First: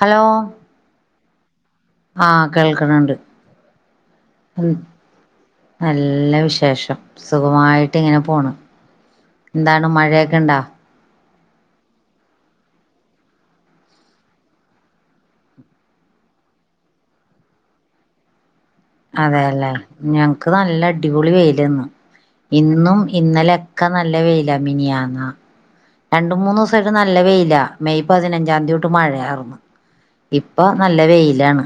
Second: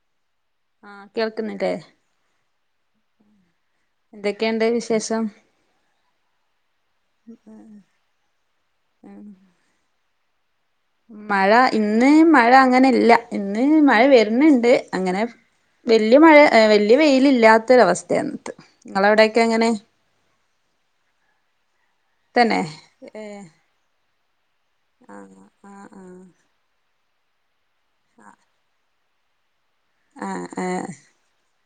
Hello ആഹ് കേൾക്കുന്നില്ലെ ആഹ് കേൾക്ണ് ഇണ്ട്. എന്തൊക്കെ ഇണ്ട് വിശേഷം നല്ല വിശേഷം. സുഖമായിട്ട് ഇങ്ങനെ പോണ്. ഉം എന്താണ് മഴയൊക്കെ ഇണ്ടോ. മഴ ഇന്ന് മഴ അങ്ങനെ ഇല്ല. ഇന്ന് മഴ വര്ന്ന്ണ്ട് അങ്ങനെ. വല്യ മഴ വെല്യ വെയില ഇല്ലാത്തൊരവസ്ഥയ ഇന്നത്തെ അതേല്ലെ. ഞങ്ങക്ക് നല്ല അടിപൊളി വെയിലെന്നു. തന്നെ ഇന്നും ഏഹ് ഇന്നലെ ക്കെ നല്ല വെയ്ല മിനിയാന്ന ആഹ് രണ്ടു മുന്നൂസായിട്ട് നല്ല വെയില. മെയ് പതിനഞ്ചാംന്തി തൊട്ട് മഴയാര്ന്ന്. ആഹ് ഇപ്പൊ ആഹ് ആഹ് നല്ല വെയിലാണ്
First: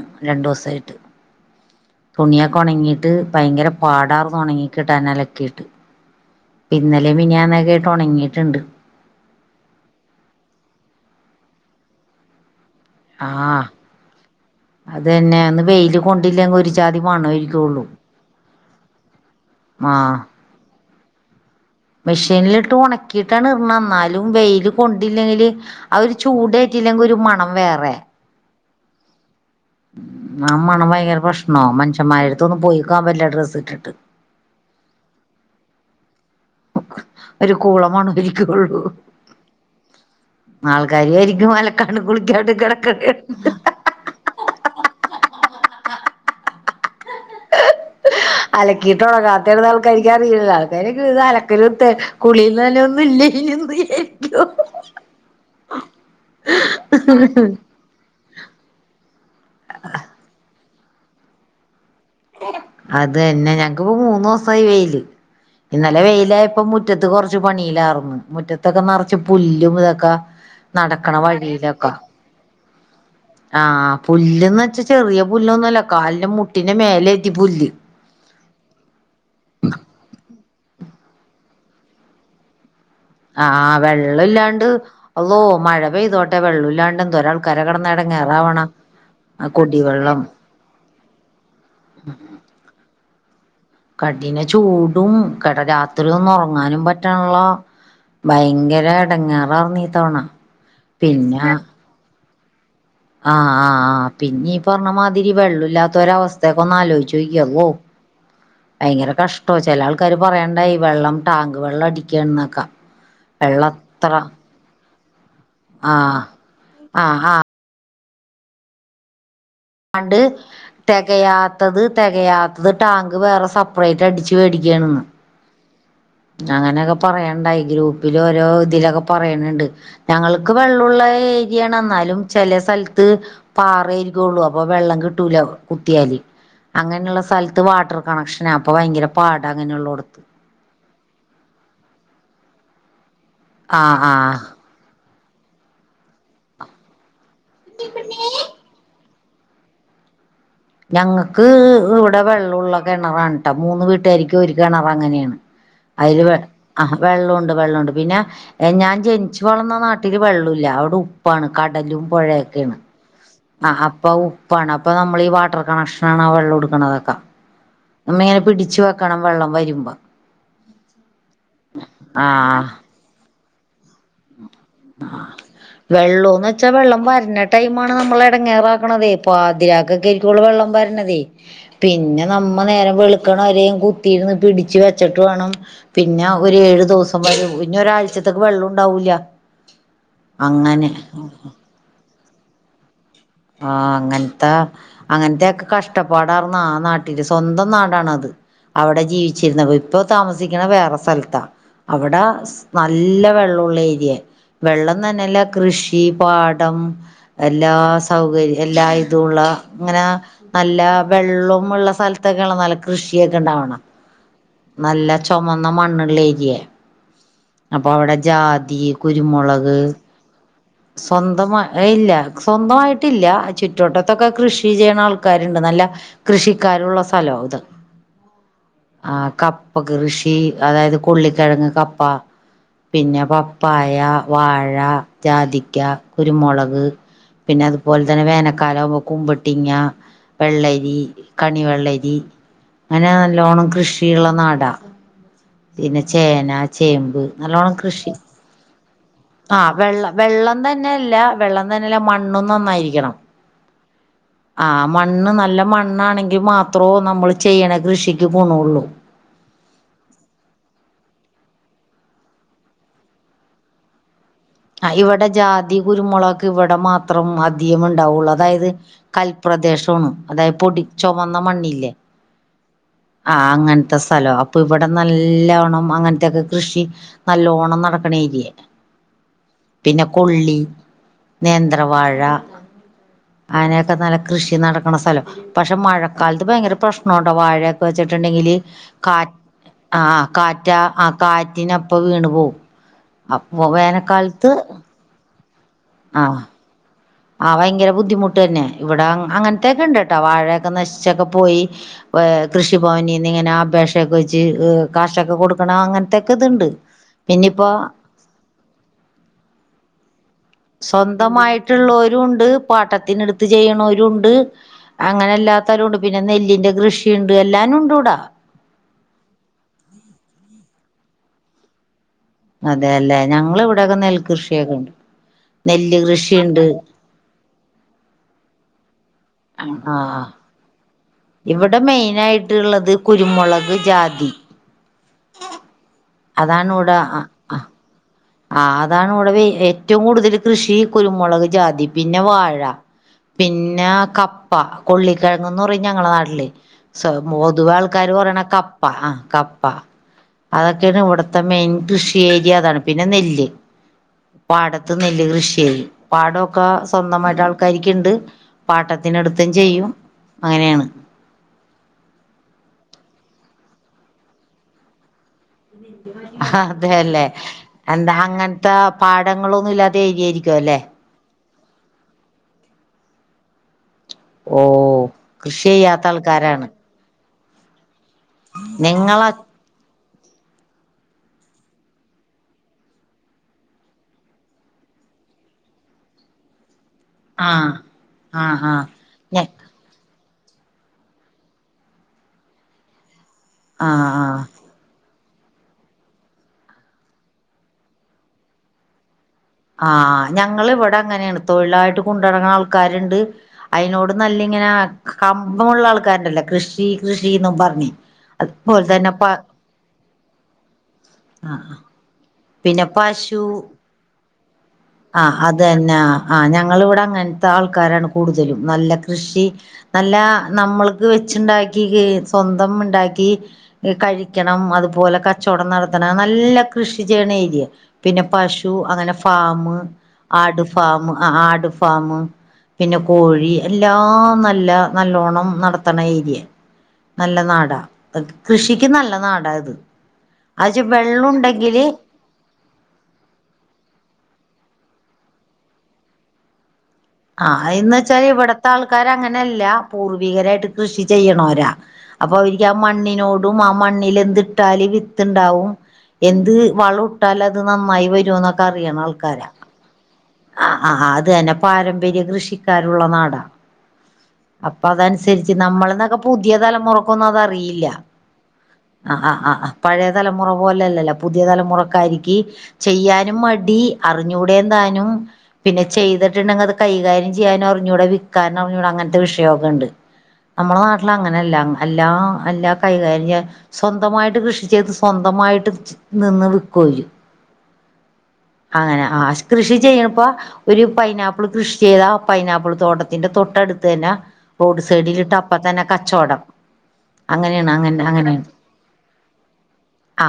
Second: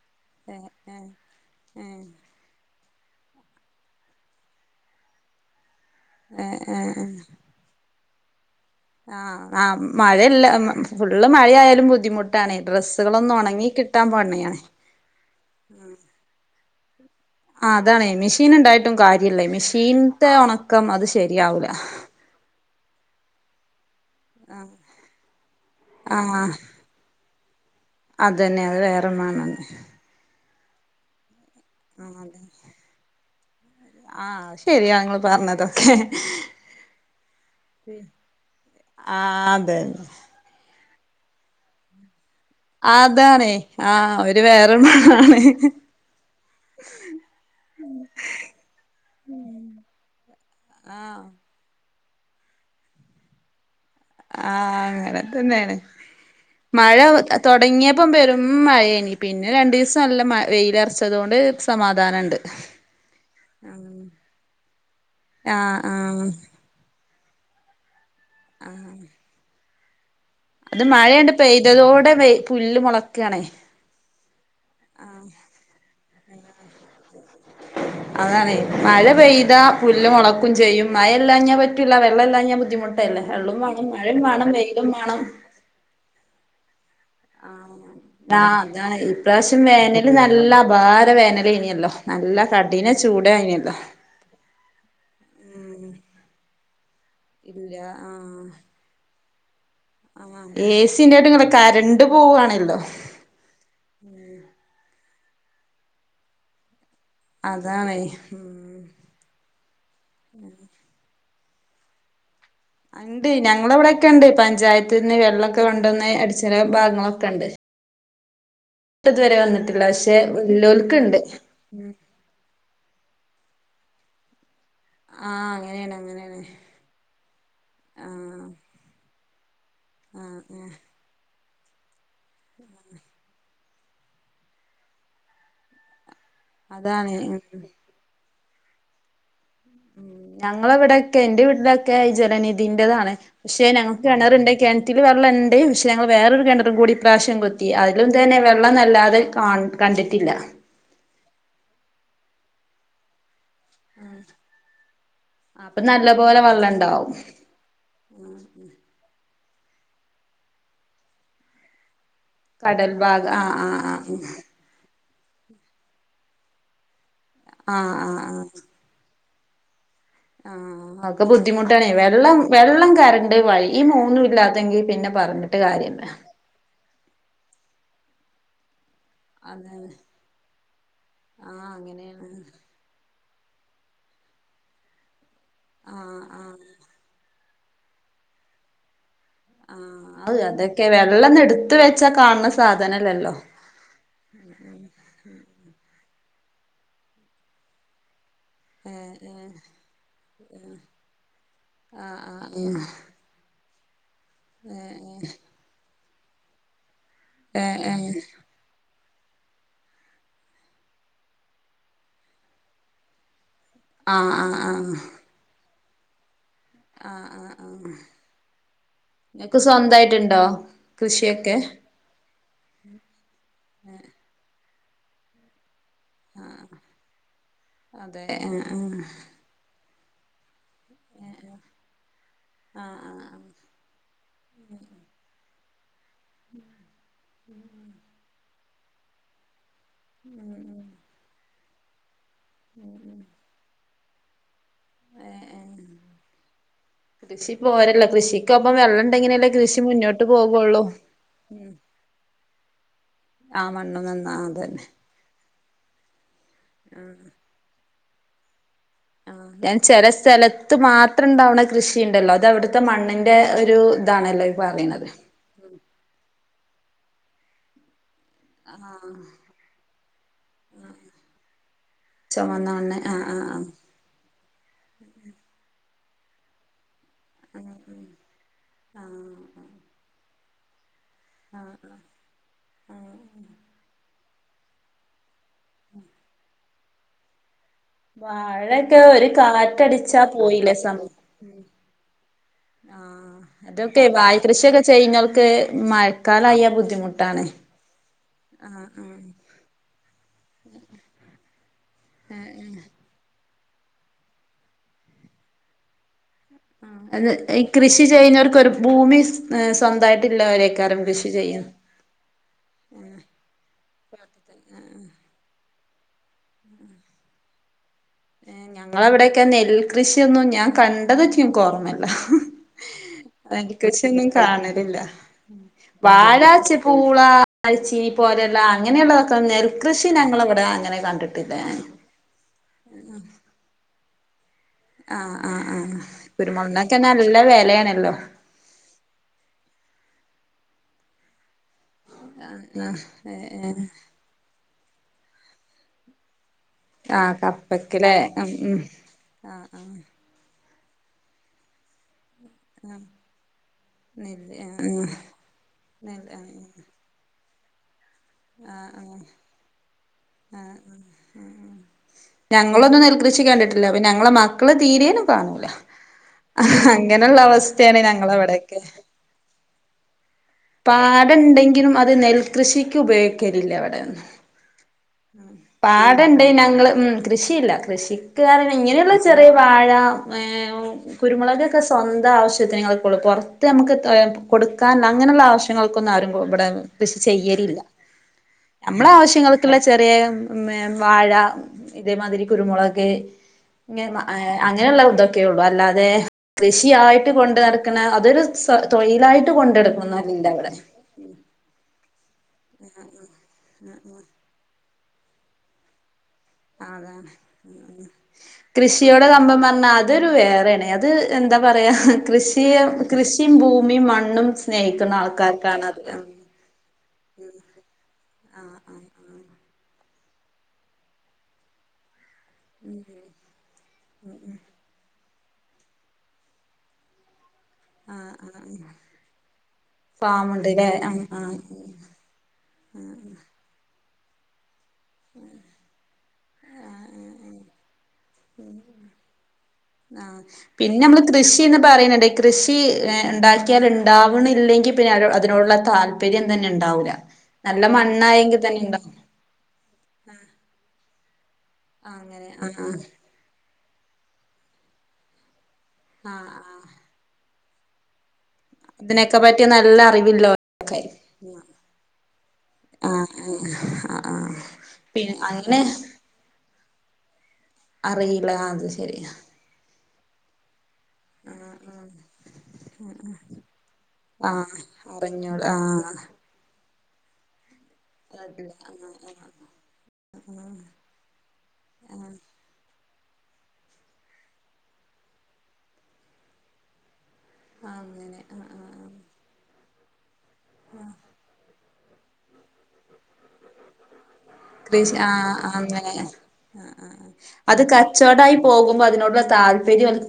ഏഹ് രണ്ടൂസായിട്ട്. ഏഹ് ഏഹ് തുണിയൊക്കെ ഒണങ്ങീട്ട് പയങ്കര പാടാർന്നു ഒണങ്ങി യിട്ട് അലക്കിയിട്ട് ഏഹ് ഏഹ് ഇന്നലെ ഏഹ് മിനിയാന്നൊക്കെ ആയ്ട്ട് ഒണങ്ങീട്ട്ണ്ട്. ആഹ് ആഹ് മഴല്ല മ ഫുള്ള് മഴ ആയാലും ബുദ്ധിമുട്ടാണ് ഡ്രസ് തുണികളൊന്നു ഒണങ്ങി കിട്ടാൻ പണ്യാണ് അതെന്നെ ഒന്ന് വെയില് കൊണ്ടില്ലെങ്കിൽ ഒരു ചാതി മണ്വആയിരിക് ആഹ് അതാണെ മിഷീന് ഇണ്ടായിട്ടും കാര്യ ഇല്ലേ. മിഷീൻത്തെ ഒണക്കം അത് ശരിയാവുല. മിഷീൻലിട്ട് ഒണക്കിട്ടാണ്റ്ന്നന്നാല് ലും വെയ്ൽ കൊണ്ടില്ലെങ്കില് ആ ഒരു ചൂടേറ്റില്ലെങ്കി ഒരു മണം വേറെ. അത് തന്നെ അത് വേറെ മാണാണ്. ആ മണം ഭയങ്കര പ്രശ്നോ. ആഹ് മനുഷന്മാരെടുത്തൊന്നും പോയിക്കാൻ പറ്റില്ല ഡ്രസ്സ് ഇട്ടിട്ട്. ആഹ് ശെരിയാ നിങ്ങൾ പറഞ്ഞതൊക്കെ. ഒരു കൂളമണ ഇരിക്കൊള്ളു. ആഹ് അതന്നെ ആൾക്കാര് വിചാരിക്കും അലക്കാണ്ട് കുളികാണ്ട് കടക് ആതാണ് ആഹ് ഒരു വേറെ മാണാണ് [inaudible] ഉം [inaudible] അലക്കീട്ടു ഒങ്ങാത്ത ഇടന്ന് ആൾക്കാരിക്കാ അറിയില്ല ആൾക്കാരൊക്കെ ആഹ് ഇതല [unintelligible] ക് ര്ത്തെ കുളി നനെ ഒന്നും ഇല്ല എന്ന് [unintelligible] ആഹ് അങ്ങനെതന്നേണ്. മഴ തൊടങ്ങ്യേപ്പം പെരും മഴേനി. പിന്നെ രണ്ടീസം നല്ല വെയിലറ്ച്ച തോണ്ട് സമാധാനണ്ട്. അതെന്നെ. ഞങ്ങക്ക്പ്പൊ മൂന്നോ സമായി വെയില്. ആഹ് ഇന്നലെ ആഹ് വെയിലായപ്പ മുറ്റ മുറ്റത്ത് കൊറ്ച്ച് പണിയിലാർന്ന്. മുറ്റത്തൊക്കെ നറച്ച് പുല്ലും ഇതൊക്ക അത് മഴേണ്ട് പെയ്തതോടെ വെ പുല്ല് മൊളക്കാണെ ആഹ് പുല്ല്ന്ന് വെച്ചാ ചെറിയ പുല്ലൊന്നു അല്ല. കാലിന്റെ മുട്ടിന്റെ മേലേ എത്തി പുല്ല്. അതാണ് മഴ പെയ്താ പുല്ല് മൊളക്കും ചെയ്യും. മഴയല്ലാഞ്ഞാ പറ്റൂല. വെള്ളമല്ലാഞ്ഞാ ബുദ്ധിമുട്ട് അതല്ലെ വെള്ളും ആഹ് വാണം മഴിം വെള്ളം വാണം ഇല്ലാണ്ട് വെയിലും മാണം. അള്ളോ മഴ പെയ്തോട്ടെ വെള്ളുല്ലാണ്ടെ ആഹ് ഇതാണെ ആ ഇപ്രാവശ്യം വേനല് കുടിവെള്ളം നല്ല അപാര വേനലേന്യല്ലോ നല്ല കഠിന ചൂടേ ന്യെല്ലൊ. കടിനെ ചൂടും കട രാത്രിയൊന്നും ഒറങ്ങാനും പറ്റ പറ്റ്ണ്ള്ള ഇല്ല ഭയങ്കര എടങ്ങേറാ ണി ആഹ് ഏസിന്റാട്ട് കറണ്ട് പോവാണല്ലോ ആഹ് ആഹ് ആഹ് പിന്നീ ഈ പറഞ്ഞമാതിരി വെള്ളുല്ലാത്തോരവസ്ഥയൊക്ക ഒന്ന് ആലോചിച്ചു ചോയ്ക്കേ വൗ അതാണ് ഉം ഭയങ്കര കഷ്ട ചെല ആൾക്കാര് പറയണ്ടായി വെള്ളം ടാങ്ക് വെള്ളം അടിക്കാണ്ന്നൊക്കെ ഇണ്ട് വെള്ളം അത്ര ഞങ്ങളിവ്ടെയൊക്കെയിണ്ട് പഞ്ചായതത്ത്ന്ന് വെള്ളൊക്കെ കൊണ്ടന്ന് ആഹ് അടിച്ച്ണ ആഹ് ആഹ് ഭാഗങ്ങളൊക്കെണ്ട് ഇപ്പതുവരെ വന്നട്ടില്ല. ആണ്ട് തെകയാത്തത് തെക കയാത്തത് ടാങ്ക് വേറെ സെപ്പറേറ്റ് അടിച്ച് മേടിക്കയാണെന്ന് ആഹ് അങ്ങനെയാണ് ന്ന് അങ്ങനെയൊക്കെ ആഹ് പറയണ്ടായിഗ്രൂപ്പിലോരോതിലൊക്കെ പറയണണ്ട് ആഹ് ഞങ്ങൾക്ക് ആഹ് വെള്ളുള്ള ഏരിയാണ് എന്നാലും ചെല സ്ഥലത്ത് പാറയിരിക്കൊള്ളു അപ്പൊ വെള്ളം കിട്ടൂല കുത്തിയാല് അതാണ് അങ്ങനെള്ള ഉം സ്ഥലത്ത് വാട്ടർ കണക്ഷനാ അപ്പൊ ഭയങ്കര പാട അങ്ങനെള്ളൊട്ത്ത് ഞങ്ങളവ്ടൊക്കെ എൻറെ വീട്ടിലൊക്കെ ജലനിധിന്റെതാണ് പക്ഷെ ആഹ് ഞങ്ങക്ക് ആഹ് കിണറ്ണ്ട് കെണ ണറ്റില് വെള്ളണ്ട് പക്ഷെ ഞങ്ങള് വേറൊരു കെണറുംകൂടി ഇപ്രാവശ്യം കുത്തി അയ്ലും തന്നെ വെള്ള വെള്ളം വല്ലാതെ കാ കണ്ടിട്ടില്ല. ഞങ്ങക്ക് ഇവിടെ വെള്ളൊള്ള കെണറാണ് ട്ടൊ മൂന്ന് വീട്ടുകാര്ക്ക് ഒര് കെണർ അങ്ങനെയാണ് അപ്പൊ നല്ല അയ്ല് പോലെ അഹ് വെള്ളണ്ടാവും വെള്ളുണ്ട് വെള്ളണ്ട്. പിന്നെ ഞാൻ ജനിച്ചു വളർന്ന നാട്ടില് വെള്ളുല്ല അവിടെഉപ്പാണ് കടലും പുഴയൊക്ക ക്കേണ് ആഹ് അപ്പൊ ഉപ്പാണ് അപ്പൊ നമ്മള് ഈ വാട്ടർ കണക്ഷനാണ് ആ വെള്ളൊട്ക്ണതൊക്കെ ആഹ് ആഹ് ആഹ് നമ്മ ആഹ് ഇങ്ങനെ പിടിച്ചു വെക്കണം വെള്ളം വരുമ്പോ ആഹ് ഒക്കെ ബുദ്ധിമുട്ടാണ് വെള്ളം ആഹ് വെള്ളം കറണ്ട് വഴി ഈ മൂന്ന് ഇല്ലാതെങ്കി പിന്നെ പറഞ്ഞിട്ട് കാര്യല്ലാ പച്ചാ വെള്ളം വരണ ടൈമാണ് നമ്മളെ എടങ്ങേറാക്കണതേ അതാണ് പാതിരാക്കൊക്കെആക്കാരം വെള്ളം വരുന്നതേ ആഹ് പിന്നെ അങ്ങനെയാണ് നമ്മ നേരം വെള് ക്ക്ണവെരേം കുത്തിര്ന്ന് പിടിച്ച് വെച്ചിട്ട് വാണം ആഹ് പിന്നാ ആഹ് ഒരേഴു ദിവസം വരും പിന്നരാഴ്ചത്തേക്ക് വെള്ളംണ്ടാവൂല്ല ആഹ് ആഹ് അതൊക്കെ വെള്ളൊന്ന് ഇട്ത്ത് വെച്ചാ കാണണ സാധനല്ലല്ലോ ആഹ് അങ്ങനത്ത അങ്ങനത്തെയക്ക കഷ്ടപ്പാടാർന്ന ആ നാട്ടില് സ്വന്തം നാടാണത് അവിടെ ഏഹ് ഏഹ് ജീവിച്ചിരുന്ന ഇപ്പൊ താമസിക്കണ വേറെ സ്ഥലത്താ ആഹ് ആഹ് ആഹ് അവ്ടനല്ല വെള്ളൊള്ള ഏരിയ ഏഹ് വെള്ളം തന്നെല്ല ഏഹ് കൃഷി പാഠം എല്ലാ ഏഹ് ഏഹ് സൗകര്യം എല്ലാ ഇതുള്ള ഇങ്ങനെ നല്ല വെള്ളം ഉള്ള സ്ഥലത്തൊക്കെയ നല്ല കൃഷിയൊക്കെണ്ടാവ്ണ ആഹ് ആഹ് ആഹ് നല്ല ചൊമന്ന മണ്ണ് ള്ളേരിയാ ആഹ് ആഹ് അപ്പൊ ആഹ് അവ്ടെ ജാതി കുരുമുളക് ര്ണ്ടോ? സ്വന്തമാ എ ഏ ഇല്ല സ്വന്തമായിട്ടില്ല ചുറ്റുവട്ടത്തൊക്കെ കൃഷി ചെയ്യണാൾക്കാര്ണ്ട് നല്ല കൃഷിക്കാരുള്ള സ്ഥലോ ഇത് അതെ ആഹ് ആഹ് കപ്പ കൃഷി അതായത്. ഉുള്ളിക്കിഴങ്ങ് കപ്പ ആഹ് ആഹ് പിന്നെ ആഹ് പപ്പായ വാഴ. ജാതിക്ക കുരുമുളക് പിന്നെ അതുപോലെ തന്നെ വേനൽക്കാല ആകുമ്പോ കുമ്പട്ടിങ്ങ. ഉം ഉം വെള്ളരി കണിവെള്ളരി അങ്ങനെ നല്ലോണം കൃഷിയുള്ള നാടാ. ഏ ഏ പിന്നെ ചേന ചേമ്പ് നല്ലോണം പോരല്ലോ കൃഷി കൃഷിക്കൊപ്പം വെള്ളം ഉണ്ടെങ്കിലല്ലേ ആഹ് കൃഷി വെള്ളം. മുന്നോട്ട് വെള്ളം പോകുള്ളൂ തന്നെയല്ല വെള്ളം ഉം തന്നെല്ല മണ്ണും നന്നായിരിക്കണം. ആഹ് മണ്ണും നന്നാവണം ആ അതന്നെ മണ്ണ് നല്ല മണ്ണാണെങ്കി മാത്രോ നമ്മള് ചെയ്യണ കൃഷിക്ക് ഗുണൊള്ളൂ. ആഹ് ഞാൻ ചില സ്ഥലത്ത് മാത്രം ഉണ്ടാവണ കൃഷിയുണ്ടല്ലോ അത് അവിടുത്തെ മണ്ണിന്റെ ഒരു ഇതാണല്ലോ. ആഹ് പറയണത് ഇവിടെ ജാതി കുരുമുളക് ഇവിടെ മാത്രം അധികം ഉണ്ടാവുള്ള് അ തായത് ആഹ് കൽപ്രദേശോണ് അതായത് പൊടി ചുവന്ന മണ്ണില്ലേ. എന്നാന്ന് ആഹ് ആഹ് ആഹ് ത്തെ സ്ഥല അപ്പൊ ഇവിടെ നല്ലോണം അങ്ങനത്തെക്കെ കൃഷി നല്ലോണം ഉം നടക്കണ ഏരിയ ആഹ് ആഹ് പിന്നെ കൊള്ളി ആഹ് ആഹ് നേന്ത്രവാഴ അങ്ങനെയൊക്കെ നല്ല. കൃഷി നടക്കണ സ്ഥലം പക്ഷെ മഴക്കാലത്ത് ഭയങ്കര പ്രശ്നാണ്ട്ടൊ വാഴെ വെച്ചിട്ടുണ്ടെങ്കില് വാഴയൊക്കെ കാ ഒരു കാറ്റടിച്ചാ ആഹ് കാറ്റ പോയില്ലേ ആ സംഭവം കാറ്റിനപ്പൊ വീണു പോവും ആഹ് അപ്പൊ വേന അതൊക്കെ വാഴ കൃഷിയൊക്കെ ചെയ്യുന്നവർക്ക് ആഹ് മഴക്കാലായ ബുദ്ധിമു ആഹ് ഭയങ്കര ബുദ്ധിമുട്ട് തന്നെ ഇവിടെ അങ്ങനത്തെയൊക്കെ ഉണ്ട് കേട്ടോ വാഴയൊക്കെ നശിച്ചൊക്കെ പോയി. ഏഹ് ആഹ് കൃഷിഭവനിന്ന് ഇങ്ങനെ അപേക്ഷ. [unintelligible] വെച്ച് കാശൊക്കെ കൊടുക്കണ അങ്ങനത്തൊക്കെ ഇതുണ്ട്. ഈ പിന്നിപ്പോ കൃഷി ചെയ്യുന്നവർക്ക് ഒരു ഭൂമി സ്വന്തമായിട്ടില്ലവരെ. സ്വന്തമായിട്ടുള്ളോരും ഉണ്ട് പാട്ടത്തിനെടുത്ത് ചെയ്യണവരും ഉണ്ട്. അങ്ങനല്ലാത്തവരുണ്ട് പിന്നെ നെല്ലിന്റെ കൃഷിയുണ്ട് എല്ലാനും ഉണ്ട്വ്ടാ. ഞങ്ങളവിടെയൊക്കെ നെൽകൃഷിയൊന്നും ഞാൻ കണ്ടതായിട്ടും നിക്ക് ഓർമല്ല. അതെല്ലേ ഞങ്ങള് ഇവിടെയൊക്കെ നെൽകൃഷിയൊന്നും നെൽകൃഷിയൊക്കെ ഉണ്ട് കാണലില്ല നെല്ല് വാഴ കൃഷിയുണ്ട് ച്ചിപൂ. പുള മരച്ചിനി പോലെയുള്ള അങ്ങനെയുള്ളതൊക്കെ നെൽകൃഷി ആഹ് ഞങ്ങളവിടെ അങ്ങനെ കണ്ടി ഇവിടെ മെയിനായിട്ടുള്ളത് കുരുമുളക് ജാതി. ആഹ് ആഹ് ആഹ് അതാണ് ഇവിടെ കുരുമുളകിനൊക്കെ ആഹ് നല്ല ആഹ് വിലയാണല്ലോ. ആഹ് അതാണ് ഇവിടെ ഏറ്റവും കൂടുതൽ കൃഷി കുരുമുളക് ജാതി. പിന്നെ വാഴ ആഹ് ആഹ് ഏഹ് ഏഹ് പിന്നെ കപ്പ കൊള്ളിക്കിഴങ്ങ്ന്ന് പറയും ഞങ്ങളെ നാട്ടില്. സൊ ആഹ് പൊതുവെ കപ്പയ്ക്ക് ആൾക്കാര് ലെ പറയണ ഉം ഉം കപ്പ ആഹ് കപ്പ. അതൊക്കെയാണ് ഇവിടത്തെ മെയിൻ കൃഷി ഏരിയ അതാ പിന്നെ നെല്ല് നെല്ല് പാടത്ത് ആഹ് നെല്ല് കൃഷി ചെയ്യും നെല്ല് പാടൊക്ക. ആഹ് സ്വന്തമായിട്ട് ആൾക്കാരിക്കുണ്ട് പാട്ടത്തിനെടുത്തും ചെയ്യും അങ്ങനെയാണ്. ഞങ്ങളൊന്നും നെൽകൃഷി കണ്ടിട്ടില്ല അപ്പ ഞങ്ങളെ മക്കള് തീരേനും കാണൂല. അതെല്ലേ അങ്ങനെയുള്ള അവസ്ഥയാണ് എന്താ അങ്ങനത്തെ ഞങ്ങളവിടെയൊക്കെ പാഠങ്ങളൊന്നും ഇല്ലാ ത്ത ഏരിയായിരിക്കും അല്ലെ. പാടണ്ടെങ്കിലും അത് നെൽകൃഷിക്ക് ഉപയോഗിക്കലില്ല ഇവിടെ. ഓ കൃഷി ചെയ്യാത്ത പാടണ്ട് ആൾക്കാരാണ് ഞങ്ങള് ഉം കൃഷിയില്ല കൃഷിക് ഇങ്ങനെയുള്ള നിങ്ങള ചെറിയ. വാഴ ഈഹ് കുരുമുളകക്കെ സ്വന്തം ആവശ്യത്തിന് ങ്ങൾക്കള്ളൂ പുറത്ത് നമുക്ക് കൊടുക്കൻ അങ്ങനെയുള്ള ആവശ്യ ങ്ങൾക്കൊന്നും ആരും ഇവിടെ കൃഷി ആഹ് ചെയ്യലില്ല ആഹ് ആഹ് നമ്മളെ ഞ ആവശ്യങ്ങൾ ക്കുള്ള ചെറിയ വാഴ ഇതേമാതിരി കുരുമുളക് ആഹ് ഏഹ് ആഹ് അങ്ങനെയുള്ള ഇതൊക്കെ ഉള്ളൂ അല്ലാതെ കൃഷിയായിട്ട് കൊണ്ട് നടക്കുന്ന അതൊരു സ തൊഴിലായിട്ട് കൊണ്ട് നാടക്കണന്നുംല്ല ഇവിടെ. അങ്ങനേണ് തൊഴിലായിട്ട് കൊണ്ട് നടക്കണ ആൾക്കാരുണ്ട് അയിനോട് നല്ല ഇങ്ങനെ കമ്പമുള്ള ആൾക്കാരുണ്ടല്ല അതാണ് ഉം ഉം അതുപോലെ തന്നെ കൃഷിയോട് പ കമ്പം പറഞ്ഞാ അതൊരു വേറെയാണ് അത് എന്താ ആഹ് പറയാ കൃഷിയ പിന്നെ പശു കൃഷിയും ഭൂമിയും മണ്ണും സ്നേഹിക്കുന്ന ആഹ് ആൾക്കാർക്കാണ് അതന്നെ അത് ആഹ് ഞങ്ങളിവിടെ അങ്ങൻ ത്ത ആൾക്കാരാണ് കൂടുതലും നല്ല കൃഷി നല്ല നമ്മൾക്ക് വെച്ച്ണ്ടാക്കി കെ സ്വന്തം ഇണ്ടാക്കി കഴിക്കണം അതുപോലെ ക ച്ചോടം നടത്തണ നല്ല കൃഷി ചെയ്യണ ഏരിയ ആ പിന്നെ പശു അങ്ങനെ ഫാമ് ആട് ഫാമുണ്ട്ല്ലേ ഫാമ് ആ ആഹ് ആ ആട് ഫാമ് പിന്നെ കോഴി എല്ലാം നല്ല നല്ലോണം നടത്തണ ഏരിയ നല്ല നാടാ കൃഷിക്ക് നല്ല നാടാ ഇത് ആഹ് അയ്ക്ക് പിന്നെ നമ്മള് വെള്ളം കൃഷിന്ന് ഉണ്ടെങ്കില് പറയണണ്ട് കൃഷി ഉണ്ടാക്കിയാൽ ഉണ്ടാവണില്ലെങ്കിൽ പിന്നെ അതിനോടുള്ള താല്പര്യം തന്നെ ഉണ്ടാവൂല ആഹ് നല്ല അയ്ന്ന് വെച്ചാല് മണ്ണായെങ്കിൽ ഇവിടത്തെ തന്നെ ആൾക്കാര് ഉണ്ടാവും അങ്ങനെ അല്ല പൂർവികരായിട്ട് കൃഷി ചെയ്യ്‌ണോരാ അപ്പൊ അങ്ങനെ അവക്ക് ആ ആഹ് ആഹ് മണ്ണിനോട് ആ മണ്ണിൽ എന്ത് ഇട്ടാല് വിത്ത്ണ്ടാവും ആഹ് എന്ത് ആഹ് വളും ഇട്ടാല് അത് നന്നായി വരൂ എന്നൊക്കെ അറിയണ ആൾക്കാര കിട്ടി നല്ല അറിവില്ലോ ആഹ് അത് തന്നെ പാരമ്പര്യ കൃഷിക്കാരുള്ള നാടാ ആഹ് ആഹ് ആഹ് അപ്പൊ പിന്നെ അതനുസരിച്ച് അങ്ങനെ നമ്മള്ന്ന് ഒക്കെ പുതിയ തലമുറക്കൊന്നും അതറിയില്ല അറിയില്ല അത് ശരി ആഹ് ആഹ് പഴയ തലമുറ പോലെ അല്ലല്ല പുതിയ തലമുറക്കാരിക്ക്‌ ചെയ്യാനും മടി അറിഞ്ഞൂടേം ആഹ് താനും അറിഞ്ഞോള പിന്നെ ആഹ് ചെയ്തിട്ടുണ്ടെങ്കിൽ അത് കൈകാര്യം ചെയ്യാനും അറിഞ്ഞൂട വി കാരണം അങ്ങനെ ഇവ്ടെ അങ്ങനത്തെ വിഷയൊക്കെ ഉണ്ട് നമ്മളെ നാട്ടിൽ അങ്ങനെല്ലാ എല്ലാം എല്ലാ കൈകാര്യം ചെയ്യാൻ സ്വന്തമായിട്ട് കൃഷി ചെയ്ത് സ്വന്തമായിട്ട് നിന്ന് വിക്കും ഓല് ആഹ് അങ്ങനെ ആഹ് അങ്ങനെ ആഹ് കൃഷി ചെയ്യ്ണപ്പ ഒരു പൈനാപ്പിൾ കൃഷി ചെയ്താ പൈനാപ്പിൾ തോട്ടത്തിന്റെ തൊട്ട അടുത്ത് തന്നെ റോഡ് കൃഷി സൈഡിലിട്ട് ആഹ് അപ്പ തന്നെ അങ്ങനെ കച്ചോടം ആഹ് അത് കച്ചോടായി പോകുമ്പോ അതിനോടുള്ള താല്പര്യം അത് ആ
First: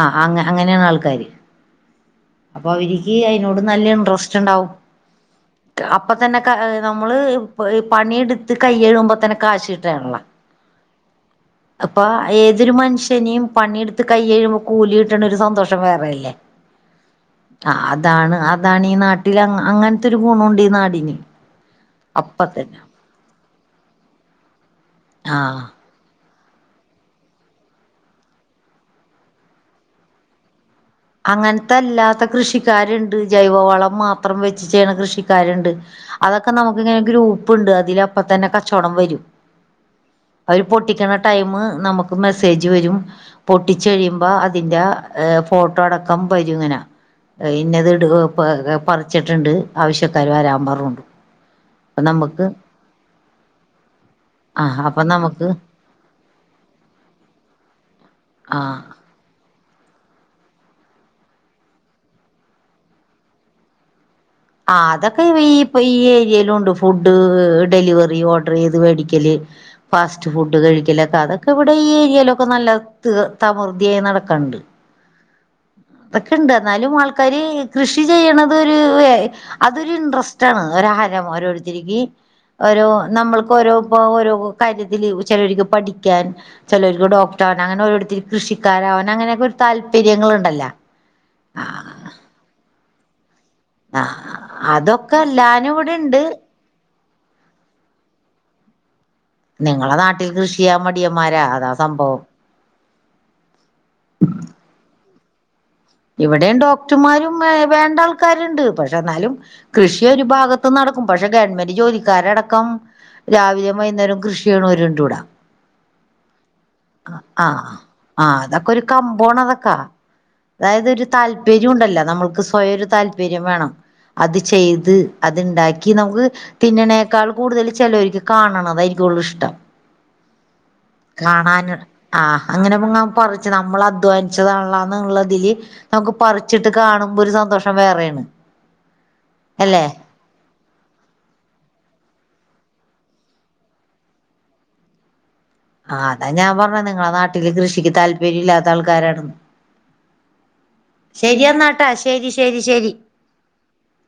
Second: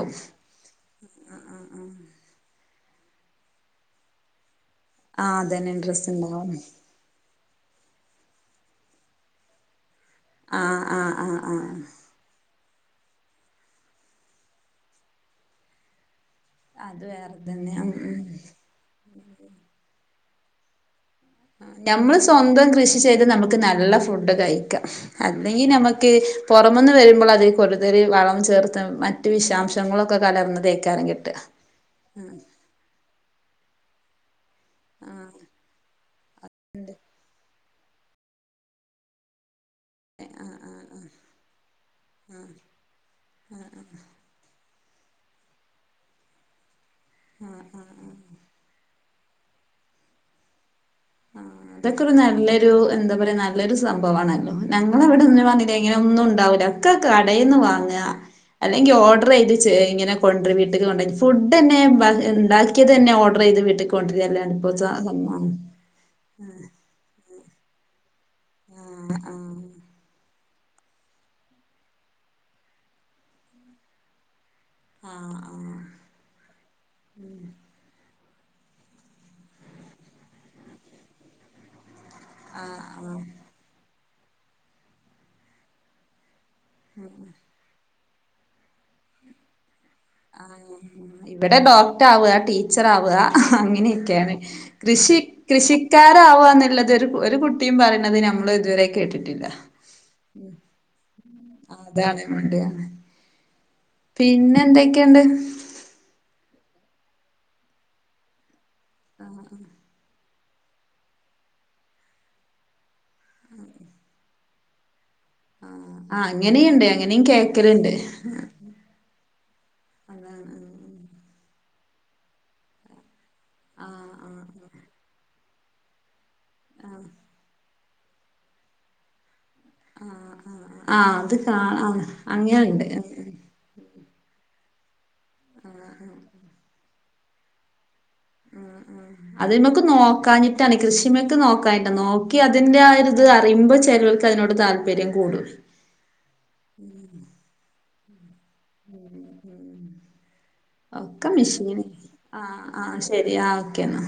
ആ അങ്ങ അങ്ങനെയാണ് ആൾക്കാര് അപ്പൊ അവരിക്ക് അതിനോട് നല്ല ഇൻട്രസ്റ്റ് ഉണ്ടാവും ആഹ് അതന്നെ ഇൻട്രസ്റ്റ് അപ്പൊ തന്നെ ക ഉണ്ടാവും നമ്മള് പണിയെടുത്ത് കയ്യെഴുമ്പോ തന്നെ കാശ് കിട്ടാണള്ള ആഹ് ആഹ് ആഹ് ആഹ് ഏതൊരു മനുഷ്യനിം പണിയെടുത്ത് കൈ കഴിയുമ്പോൾ കൂലി കിട്ടണ ഒരു സന്തോഷം വേറെ അല്ലേ അത് വേറെ തന്നെ ഉം ഉം അതാണ് ഈ നാട്ടില് അങ്ങനത്തെ ഒരു ഗുണുണ്ട് ഈ നാടിന് നമ്മള് അപ്പ സ്വന്തം തന്നെ കൃഷി ചെയ്ത് നമുക്ക് നല്ല ഫുഡ് കഴിക്കാം ആ അല്ലെങ്കിൽ നമക്ക് പുറമെന്ന് വരുമ്പോൾ അതിൽ കടുതൽ വളം ചേർത്ത് മറ്റ് വിഷാംശങ്ങളൊക്കെ കലർന്നതെയ്കാരം കിട്ട അങ്ങനത്ത അല്ലാത്ത കൃഷിക്കാരുണ്ട് ജൈവ വളം മാത്രം വെ ചെയ്യ്ണ കൃഷിക്കാരുണ്ട് അതൊക്കെ നമുക്ക് ഇങ്ങനൊക്കെ ഒരു ഗ്രൂപ്പ്‌ ഇണ്ട് അതിലപ്പ തന്നെ കച്ചോടം വരും അവര് പൊട്ടിക്കണ ടൈമ് നമുക്ക് മെസ്സേജ് വരും പൊട്ടിച്ച് കഴിയു മ്പ അതിന്റെ ഫോട്ടോ അടക്കം വരും ഇങ്ങനെ ഇന്നത് ഇട് പറിച്ചിട്ടുണ്ട് ആവശ്യക്കാര് വരാൻ മ്പറോണ്ടു ആഹ് അതൊക്കെ ഒരു നല്ലൊരു എന്താ പറയാ നല്ലൊരു സംഭവണല്ലോ ആഹ് ഞങ്ങള അപ്പൊ ഇവിടെ ഒന്ന് നമുക്ക് വാങ്ങി ഇങ്ങന ഒന്നും ഉണ്ടാവൂല ഒക്കെ കടേന്ന് വാങ്ങ ആഹ് അല്ലെങ്കിൽ ഓർഡർ ചെയ്ത് ഇങ്ങനെ കൊണ്ട് രും വീട്ട്ക്ക് കൊണ്ടരും ഫുഡ് തന്നെ ബ ഉണ്ടാക്കിയത് തന്നെ ഓർഡർ ചെയ്ത് വീട്ട്ക്ക് കൊണ്ട് രല്ലെ ആഹ് അതൊക്കെ ഇപ്പൊ ഈ ഏരിയില് ഉണ്ട് ഫുഡ് ഡെലിവറി ഓർഡ് ഓർഡറയ്ത് ആഹ് മേടിക്കല് ആഹ് ഫാസ്റ്റ് ഫുഡ് കഴിക്കലൊക്കെ അതൊക്കെ ഇവിടെ ഈ ഏരിയയിലൊക്കെ താകൃതിദ്ധിയായി നടക്കണ്ട് ആഹ് ആഹ് അതൊക്കെണ്ട് എന്നാലും ആൾക്കാര് കൃഷി ചെയ്യണതൊരു എ അതൊരു ഇൻട്രസ്റ്റാണ് ഒരുഹരം ഓരോരുത്തരിക്ക് ആഹ് ഓരോ ആഹ് ആഹ് നമ്മൾക്ക് ഓരോപ്പോ ഓരോ കാര്യത്തില് ചിലര്ക്ക് പഠിക്കാൻ ചിലര്ക്ക് ഡോക്ടർ ആവാൻ അങ്ങനെ ഓരോരുത് കൃഷിക്കാരാവാൻ അങ്ങനെക്കൊരു താല്പര്യങ്ങൾ ആ ഇവിടെ ഡോക്ടർ ആ വാ ടീച്ചർ ആവാ അങ്ങ ആ ഇങ്ങനൊക്കെയാണ് കൃഷി അതൊക്കെ എല്ലാനും ഇവിടെ ഉണ്ട് കൃഷിക്കാരാവാന്നുള്ളത് ഒരു കുട്ടി കുട്ടിം പറയുന്നത് ഞമ്മൾ ഇതുവരെ കേട്ടി നിങ്ങളെ നാട്ടിൽ കൃഷിചെയ്യാൻ മടിയന്മാരാ അതാ സംഭവം മടിയാണ് പിന്നെ എന്തൊക്കെണ്ട്? ഇവിടെയും ഡോക്ടർമാരും വേണ്ടാൾക്കാരുണ്ട് പക്ഷെ എന്നാലും കൃഷിയൊരുഭാഗത്ത് നടക്കും പക്ഷെ ഗവൺമെന്റ് ജോലിക്കാരടക്കം രാവിലേം വൈകുന്നേരം കൃഷി ചെയ്യുണോരിണ്ടിവിട ആഹ് അങ്ങനെയ്ണ്ട് അങ്ങനെയും കേക്കല്ണ്ട് കമ്പോണറക്കാ അതായത് ഒരു താല്പര്യം ഉണ്ടല്ലോ നമ്മൾക്ക് സ്വയൊരു താല്പര്യം വേണം ആഹ് അത് ആഹ് ചെയ്ത് അത്ണ്ടാക്കി നമുക്ക് തിന്നണേക്കാൾ കൂടുതൽ ചിലര്ക്ക് കാണണതായിരിക്കും കൂടുതൽ ഇഷ്ടം ആഹ് ആഹ് ആഹ് അത് കാണാന് കാണാം ആഹ് അങ്ങനെയുണ്ട് അങ്ങനെങ്ങാ പറ റിച്ച് നമ്മൾ അധ്വാനിച്ചതാണുള്ളതി നമുക്ക് പറിച്ചിട്ട് കാണുമ്പോ ഒരു സന്തോഷം വേറെണ് ഉം ഉം അതില്മ്മൽക്ക് നോക്കാന് ട്ടാന് കൃഷിമ്മേക്ക് നോക്കാഞ്ഞിട്ടാ നോക്കി അതിന്റെ ആ ഒരിത് അറിയുമ്പോ ചെലോർക്ക് അതിനോട് താല്പര്യം കൂടും ആഹ് അതാ ഞാൻ പറഞ്ഞെ നിങ്ങളെ നാട്ടില് കൃഷിക്ക് താല്പര്യം ഇല്ലാത്താൾക്കാരാണെന്ന് ഒക്കെ ശരി മെഷീന് എന്നാട്ടാ ശരി ആഹ് ശരി ശരി ആഹ് ശരി ആഹ് ഓക്കേന്നാ